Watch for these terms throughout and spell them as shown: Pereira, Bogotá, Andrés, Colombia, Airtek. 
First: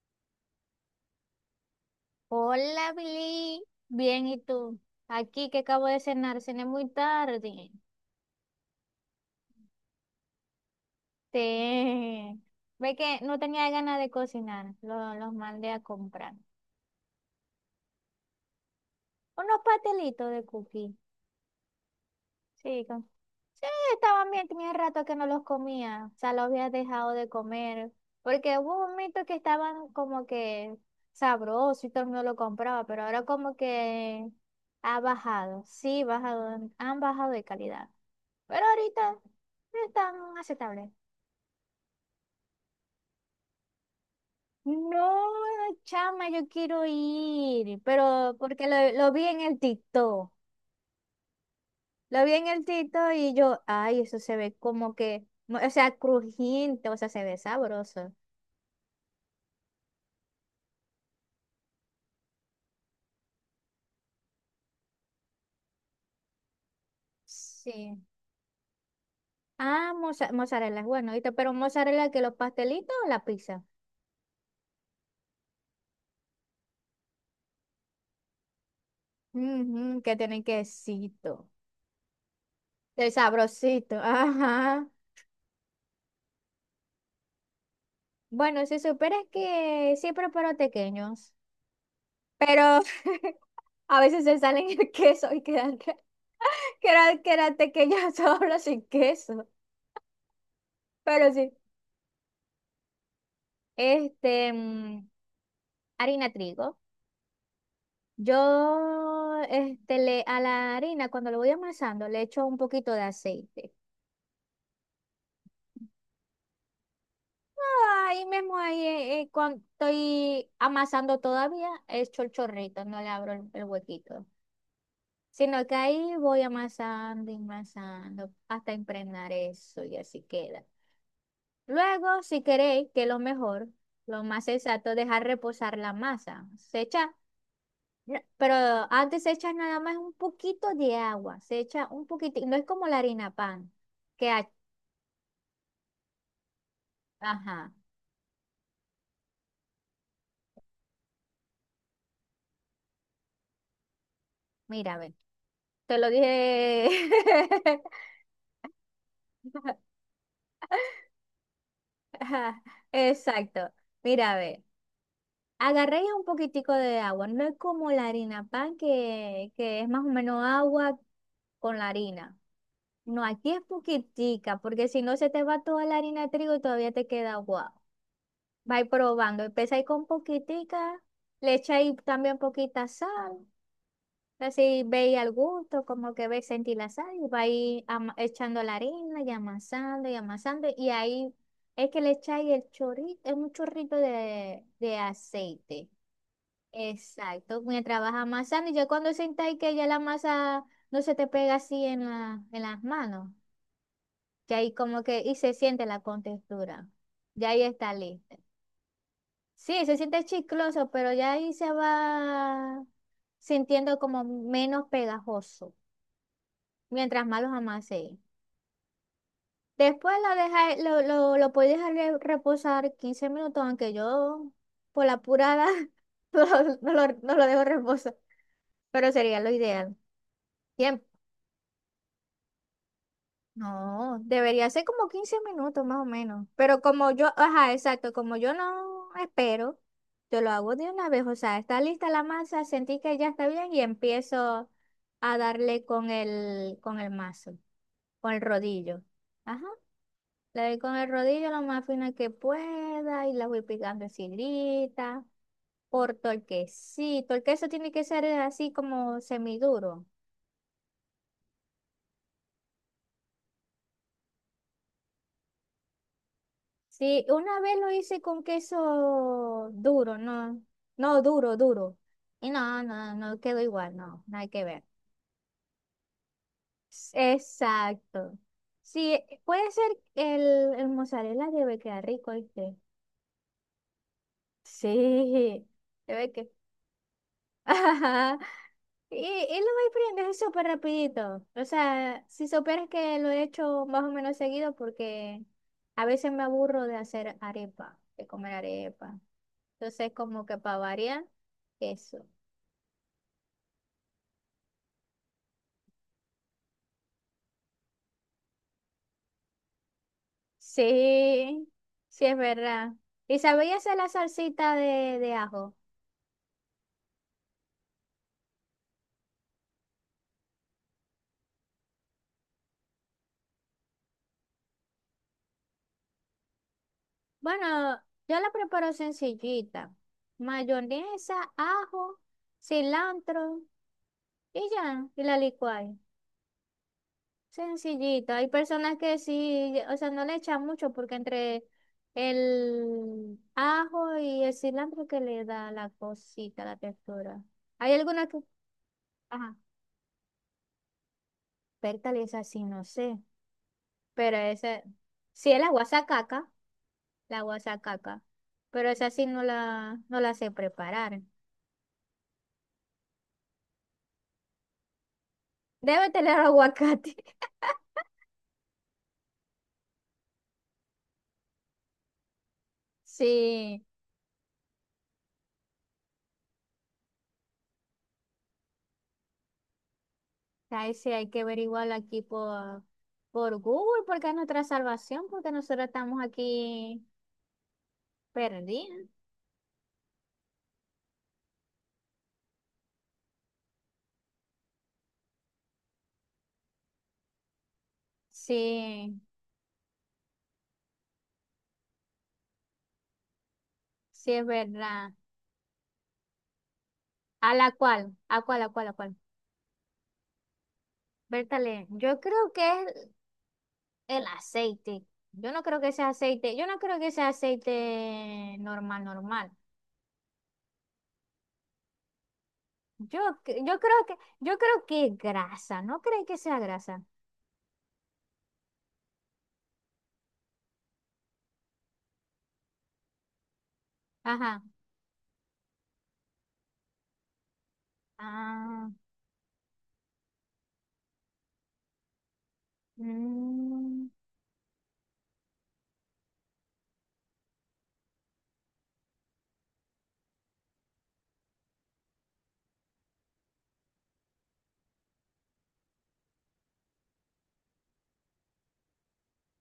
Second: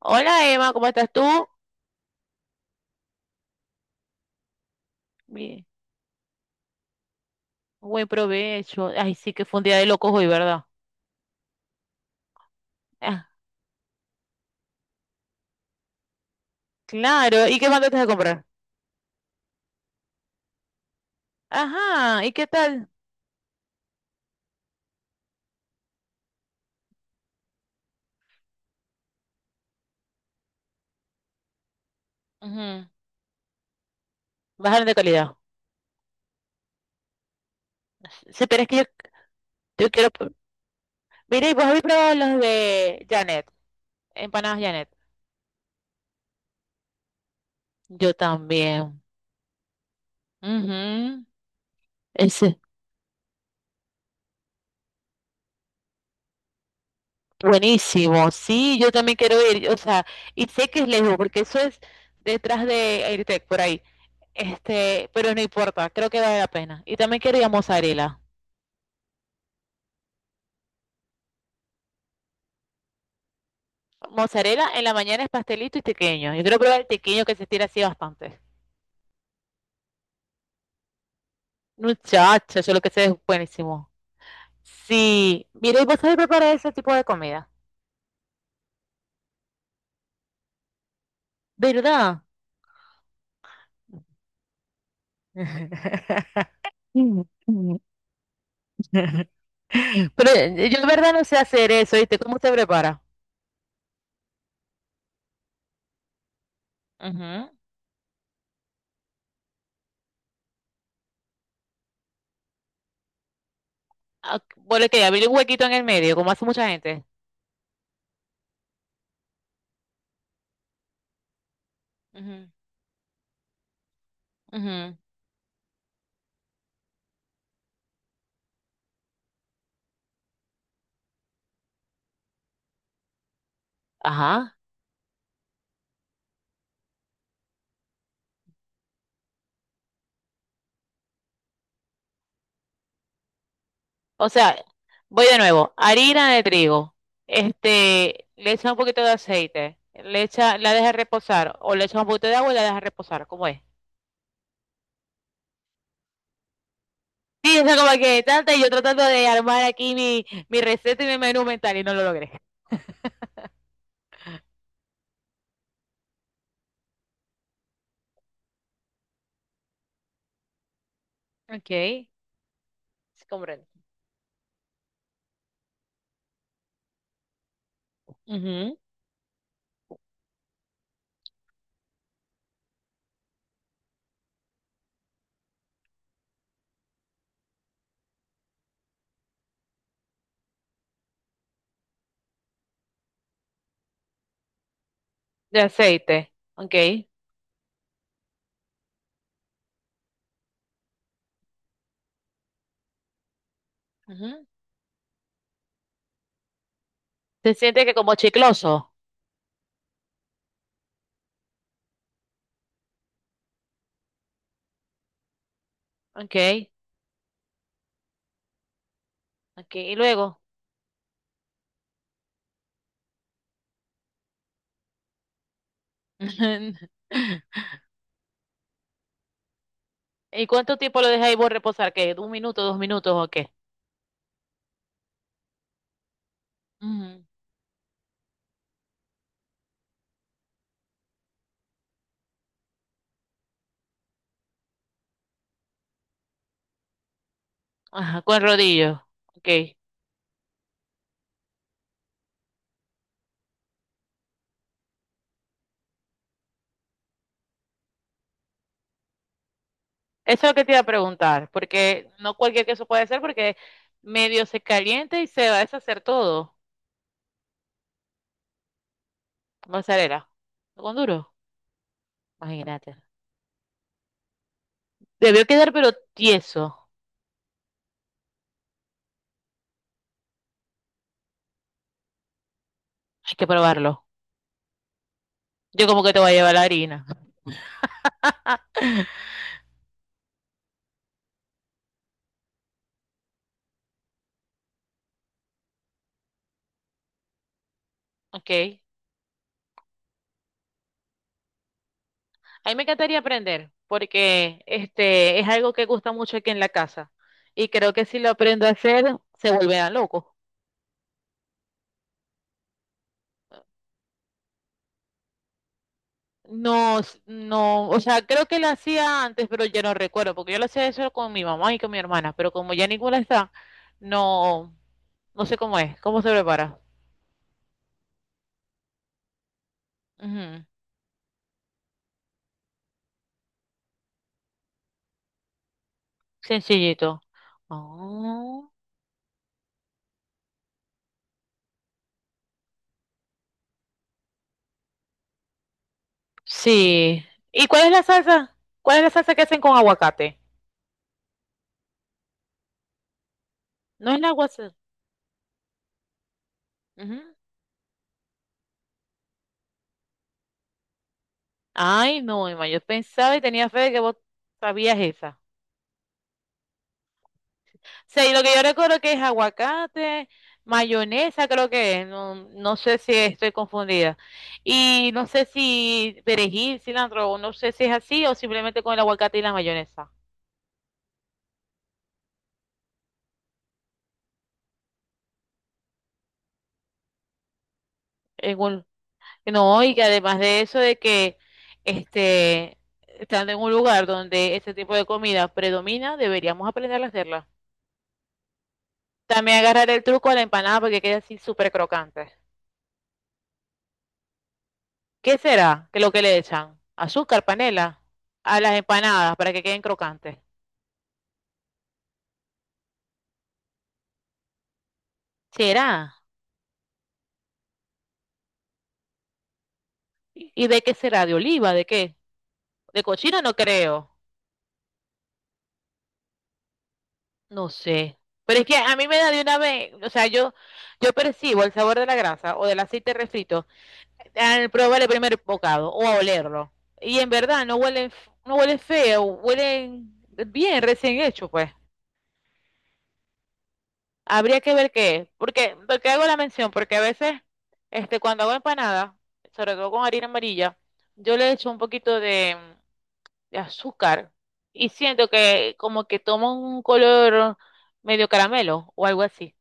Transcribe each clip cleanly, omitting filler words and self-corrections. Hola Emma, ¿cómo estás tú? Hola, Billy. Bien, ¿y tú? Aquí que Bien, acabo de cenar, cené muy tarde. buen provecho. Ay, sí que fue un día de locos hoy, ¿verdad? Te... Ve que Ah, no tenía ganas de cocinar, los mandé a comprar. claro, ¿y qué mandaste a comprar? Unos pastelitos de cookie. Ajá, ¿y qué Sí, tal? sí, estaban bien, tenía rato que no los comía, o sea, los había dejado de comer, porque hubo un momento que estaban como que sabrosos y todo el mundo lo Ujú. compraba, pero ahora como que Bajaron de ha calidad. bajado, sí, bajado, han bajado de calidad, Sí, pero pero es que yo, ahorita yo quiero... pr- están aceptables. Mira, ¿y vos habéis probado los de Janet? Empanadas Janet. No, chama, yo quiero ir, Yo pero porque lo, también. lo vi en el TikTok, Ujú. lo vi en Ese. el TikTok y yo, ay, eso se ve como que, o sea, crujiente, o sea, se ve sabroso. Buenísimo, sí, yo también quiero ir. O sea, y sé que es lejos, porque eso es detrás de Airtek, por ahí. Pero no importa, creo que vale la pena. Y también quería Sí. mozzarella. Ah, mozzarella, es bueno, ¿viste? Pero mozzarella que los pastelitos o la pizza. Mozzarella en la mañana es pastelito y tequeño. Yo quiero probar el tequeño que se estira así bastante. Ujú, que tienen quesito. Muchacha, yo lo que sé es El buenísimo. sabrosito. Ajá. Sí, mire, ¿y vos sabés preparar ese tipo de comida? Bueno, si supieras que sí preparo tequeños, ¿Verdad? pero a veces se salen el queso y quedan, quedan pequeños solo sin queso. Pero yo de verdad no Pero sé sí. hacer eso, ¿viste? ¿Cómo usted prepara? Este, harina trigo. Ujú. Yo, este, a la harina, cuando lo voy amasando, le echo un poquito de aceite. Ah, bueno, que abrir un huequito en el medio, como hace mucha gente. Ahí mismo, ahí cuando estoy amasando todavía, he hecho el Ujú, chorrito, no le abro el huequito, ujú. sino que ahí voy amasando y amasando hasta impregnar eso y así queda. Luego, si queréis, que lo mejor, lo más Ajá. exacto, dejar reposar la masa. Se echa, pero antes se echa nada más un poquito de agua, se echa un poquitito, no es como la harina pan, O que, sea, voy de nuevo. Harina de trigo. ajá, Le echa un poquito de aceite. Le echa, la deja reposar. O le echa un poquito de agua y la deja reposar. ¿Cómo es? mira, ve. Te lo dije. Sí, eso como que tanta y yo tratando de armar aquí mi receta y mi menú mental y no lo logré. Ajá, exacto. Mira, a ver, agarré ya un poquitico de agua. No es como la harina pan, que, es más o menos agua Ok, con la sí harina. No, aquí es comprendo. poquitica, porque si no se te va toda la harina de trigo y todavía te queda agua. Ujú. Vais probando. Empezáis con poquitica, le echáis también poquita sal. Así veis al gusto, como que veis sentir la sal y vais echando la harina y amasando y amasando. Y ahí es que le echáis el chorrito, es un chorrito de, De aceite. aceite. Ok. Exacto, mientras vas amasando. Y ya cuando sentáis que ya la masa no se te pega así en las manos, Ujú. que ahí como que y se siente la contextura. Ya Se ahí siente está que como lista. chicloso. Sí, se siente chicloso, pero ya ahí se va sintiendo como menos pegajoso, Ok, mientras más los amasé. ok. Y Después lo, luego. deja, lo, lo, lo puedes dejar reposar 15 minutos, aunque yo por la apurada no, lo, no lo no lo dejo reposar, pero sería lo ideal. ¿Y cuánto tiempo Tiempo. lo deja ahí vos reposar? ¿Qué? ¿Un minuto, dos minutos o qué? No, debería ser como 15 minutos más o menos. Pero como Ujú. yo, ajá, exacto, como yo no espero, yo lo hago de una vez. O sea, está lista la masa, sentí que ya está bien y empiezo a darle con el, mazo, Ajá, con el con rodillo. rodillo. Ok. Ajá. Eso Le doy con el rodillo lo más fina que pueda y la voy picando en filita, por torquecito. El queso tiene que ser así como semiduro. es lo que te iba a preguntar, porque no cualquier queso puede ser, porque medio se calienta y se va a deshacer todo. Sí, una vez lo hice con queso duro, Mozzarella. no, Con no duro. duro, duro. Y no, Imagínate. no, no quedó igual, no, nada que ver. Debió quedar, pero tieso. Exacto. Sí, puede ser el, mozzarella debe quedar rico, ¿viste? Hay que probarlo. Sí, Yo como que te debe voy a que. llevar la harina. Y lo voy aprendiendo súper rapidito. O sea, si supieras que lo he hecho más o menos seguido porque a veces me aburro de hacer arepa, de Ok. comer arepa. Entonces, como que para variar, eso. A mí me encantaría aprender, porque este es algo que gusta mucho aquí en la casa. Y creo que si lo aprendo a hacer, se volverán locos. Sí, sí es verdad. ¿Y sabéis hacer la salsita de ajo? No, s- no, o sea, creo que la hacía antes, pero ya no recuerdo, porque yo lo hacía eso con mi mamá y con mi hermana, pero como ya ninguna está, no, no sé cómo es, cómo se prepara. Bueno, yo la preparo sencillita. Ujú. Mayonesa, ajo, cilantro y ya, y la licuáis. Sencillito. Sencillito. Hay Oh, personas que sí, o sea, no le echan mucho porque entre el ajo y el cilantro que le da la cosita, la sí. textura. ¿Y cuál es Hay la algunas que, salsa? ¿Cuál es la salsa que ajá, hacen con aguacate? pértale es así, no sé. No es la Pero guasa. esa, sí es la guasacaca, Ujú. la guasacaca. Pero esa sí no la, sé preparar. Ay, no, Emma, yo pensaba y tenía fe de que vos sabías esa. Debe tener aguacate. Sea, y lo que yo recuerdo que es aguacate, mayonesa, creo que es, no, no sé si estoy Sí, confundida. Y no sé si perejil, cilantro, o no sé si es así o simplemente con el aguacate y la mayonesa. ahí sí hay que averiguar aquí por Google, porque es nuestra salvación, porque nosotros estamos aquí En un- perdida. no, y que además de eso de que este, estando en un lugar donde ese tipo de comida predomina, deberíamos aprender a hacerla. Sí, También agarrar el truco a la empanada porque queda así súper crocante. sí es verdad. ¿Qué será que lo que le echan? Azúcar, ¿A la panela, cual? ¿A a cuál? ¿A las cuál? ¿A cuál? empanadas para que queden crocantes. Bertale, yo creo que es el aceite. Yo no creo ¿Será? que sea aceite, yo no creo que sea aceite normal, normal. ¿Y de qué será? ¿De oliva? ¿De qué? ¿De Yo, cochino? No cre- yo creo creo. que, yo creo que es grasa, ¿no crees que sea grasa? No sé. Pero es que a mí me da de una vez, o sea, yo percibo el sabor de la grasa o del aceite refrito Ajá. al probar el primer bocado o a olerlo. Y en verdad no huelen, f- no huelen Ah, feo, huelen bien, recién hecho, pues. mm. Habría que ver qué es. Porque, porque hago la mención, porque a veces, cuando hago empanada, sobre todo con harina amarilla, yo le echo un poquito de azúcar y siento que como que toma un color medio caramelo o algo así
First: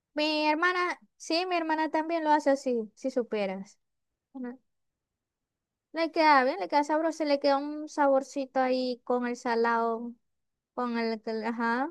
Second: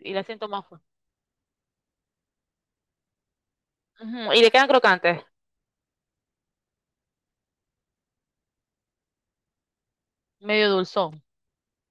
y la Mi siento más fuerte. hermana, sí, mi hermana también lo hace así, si superas. Ujú. Y le Ajá. quedan crocantes, Le queda bien, le queda sabroso, le queda un saborcito ahí con el salado. medio dulzón, Ajá,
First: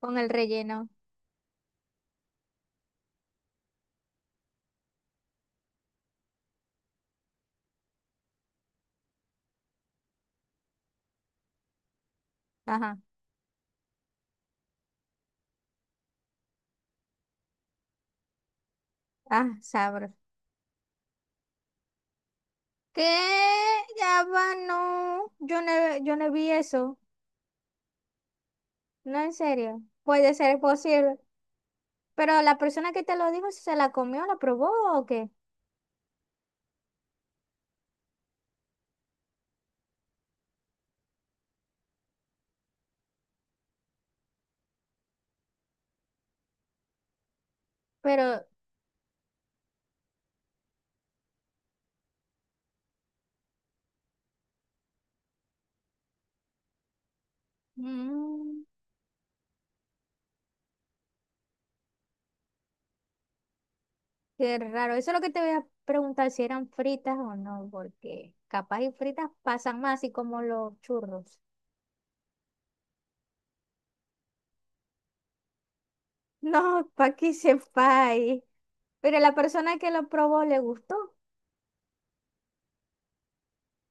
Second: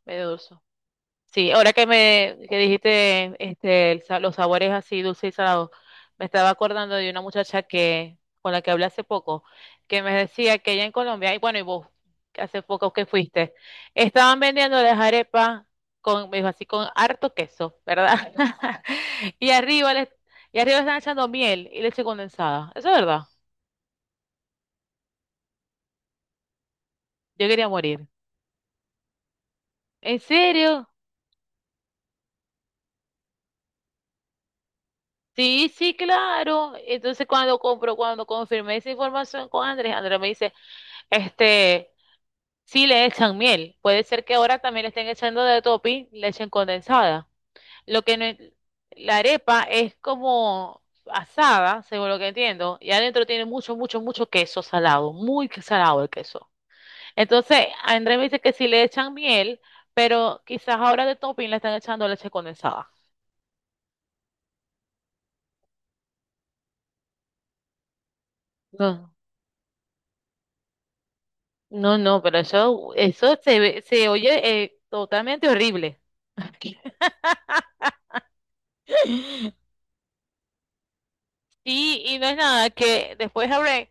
con el medio dulzón. relleno. Sí, ahora que me que dijiste el sa- los sabores así dulce y salado, me estaba acordando de una muchacha que con la que hablé hace poco, que me decía que allá en Colombia, y bueno, y vos, que hace poco Ajá. que fuiste, estaban vendiendo las arepas con, me dijo así, con harto queso, ¿verdad? Y Ah, arriba les, sabro. y arriba están echando miel y leche condensada. Eso es ¿Qué? verdad. Ya va, no. Yo no vi eso. Yo quería morir. No, en serio. ¿En Puede ser serio? posible. Pero la persona que te lo dijo, si ¿se la comió, la probó o qué? Sí, sí, claro. Entonces cuando compro, cuando confirmé esa información con Andrés, Andrés me dice Este, sí le echan miel. Puede ser que ahora también le estén echando de topping leche condensada. Lo que no Pero, en- la arepa es como asada, según lo que entiendo, y adentro tiene mucho, mucho, mucho queso salado, muy que- salado el queso. Entonces, Andrés me dice que mm, sí le echan miel, pero quizás ahora de topping le están echando leche condensada. qué raro. Eso es lo que te voy a preguntar si eran fritas o no, porque capaz y No, fritas pasan más así como los churros. no, no, pero eso se ve- se oye totalmente horrible. No, pa' que sepáis. Pero la persona que lo probó le gustó. Y, y no es nada, que después hablé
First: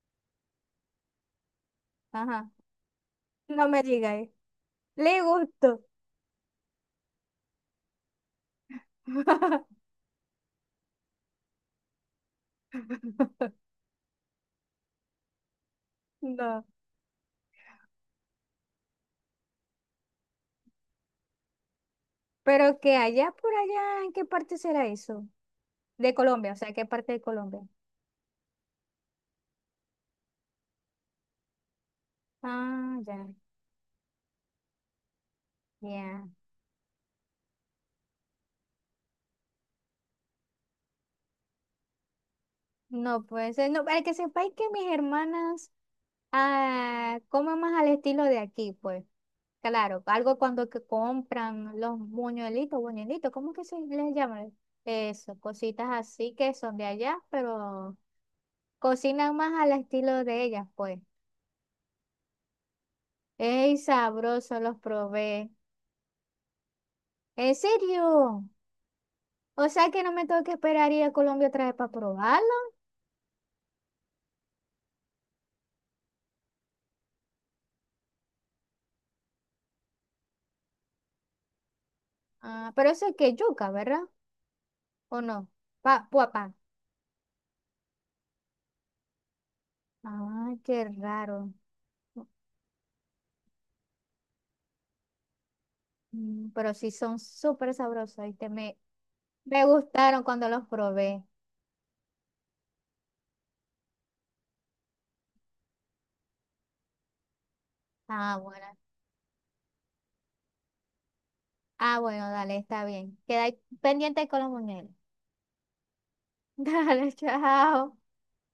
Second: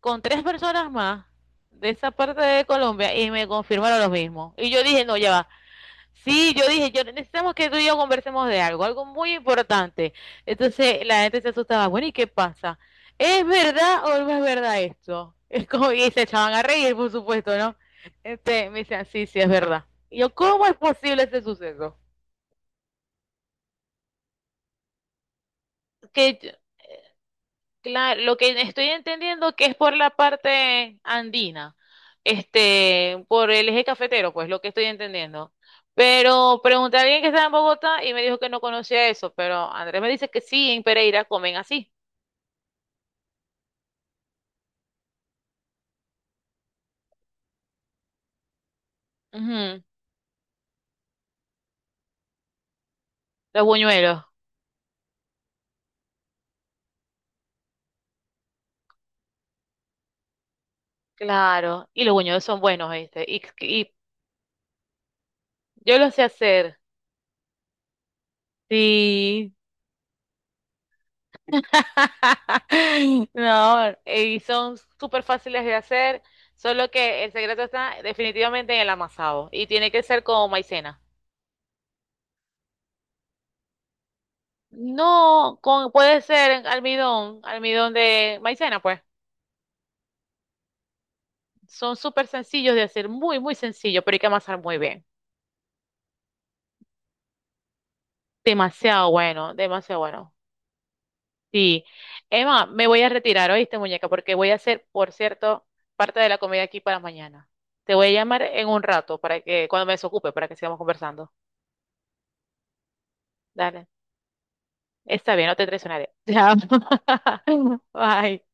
con tres personas más de esa parte Ajá. de Colombia y me No me confirmaron lo digas. mismo. Y yo dije, no, Le ya va. gustó. Sí, yo dije, yo necesitamos que tú y yo conversemos de algo, algo muy importante. Entonces la gente se asustaba, bueno, ¿y qué pasa? ¿Es verdad o no es verdad esto? Es como, y se echaban a No. reír, por supuesto, ¿no? Me decían, sí, sí, es verdad. Y yo, ¿cómo es posible ese suceso? Pero que allá por allá, ¿en qué parte será eso? De Que yo- Colombia, o sea, ¿qué parte de Colombia? claro, lo que estoy entendiendo que es por la parte andina, Ah, ya, por el eje cafetero, pues lo que estoy entendiendo. ya. Pero pregunté a alguien que estaba en Bogotá y me dijo que no conocía eso, pero Andrés me dice que sí, en Pereira comen así. No puede ser. No, para que sepáis que mis hermanas comen más al estilo de aquí, pues. Ujú. Claro, algo cuando que compran los buñuelitos, buñuelitos, ¿cómo que Los se les buñuelos, llama? Eso, cositas así que son de allá, pero cocinan más al estilo de ellas, pues. claro, y los buñuelos son buenos, ¿viste? Y, Es y sabroso, los probé. yo los sé hacer. ¿En serio? Sí, O sea que no me tengo que esperar ir a Colombia otra vez para probarlo. no, y son súper fáciles de hacer, solo que el secreto está definitivamente en el amasado y tiene que ser con maicena. Ah, pero eso es que yuca, ¿verdad? ¿O no? No, con, Pa, puede puapá. ser en almidón, almidón de maicena, pues. Ah, qué raro. Son súper sencillos de hacer, muy, muy sencillo, pero hay que amasar muy bien. Pero sí son súper sabrosos, ¿viste? Me, Demasiado bueno, me demasiado gustaron bueno. cuando los probé. Sí. Emma, me voy a retirar, ¿oíste, muñeca? Porque voy a hacer, por cierto, parte de la comida aquí para mañana. Te voy a Ah, llamar en bueno. un rato para que, cuando me desocupe, para que sigamos conversando. Ah, bueno, dale, está bien. Queda Dale. pendiente con los muñecos. Está bien, no te traicionaré. Te amo. Dale, chao. Bye.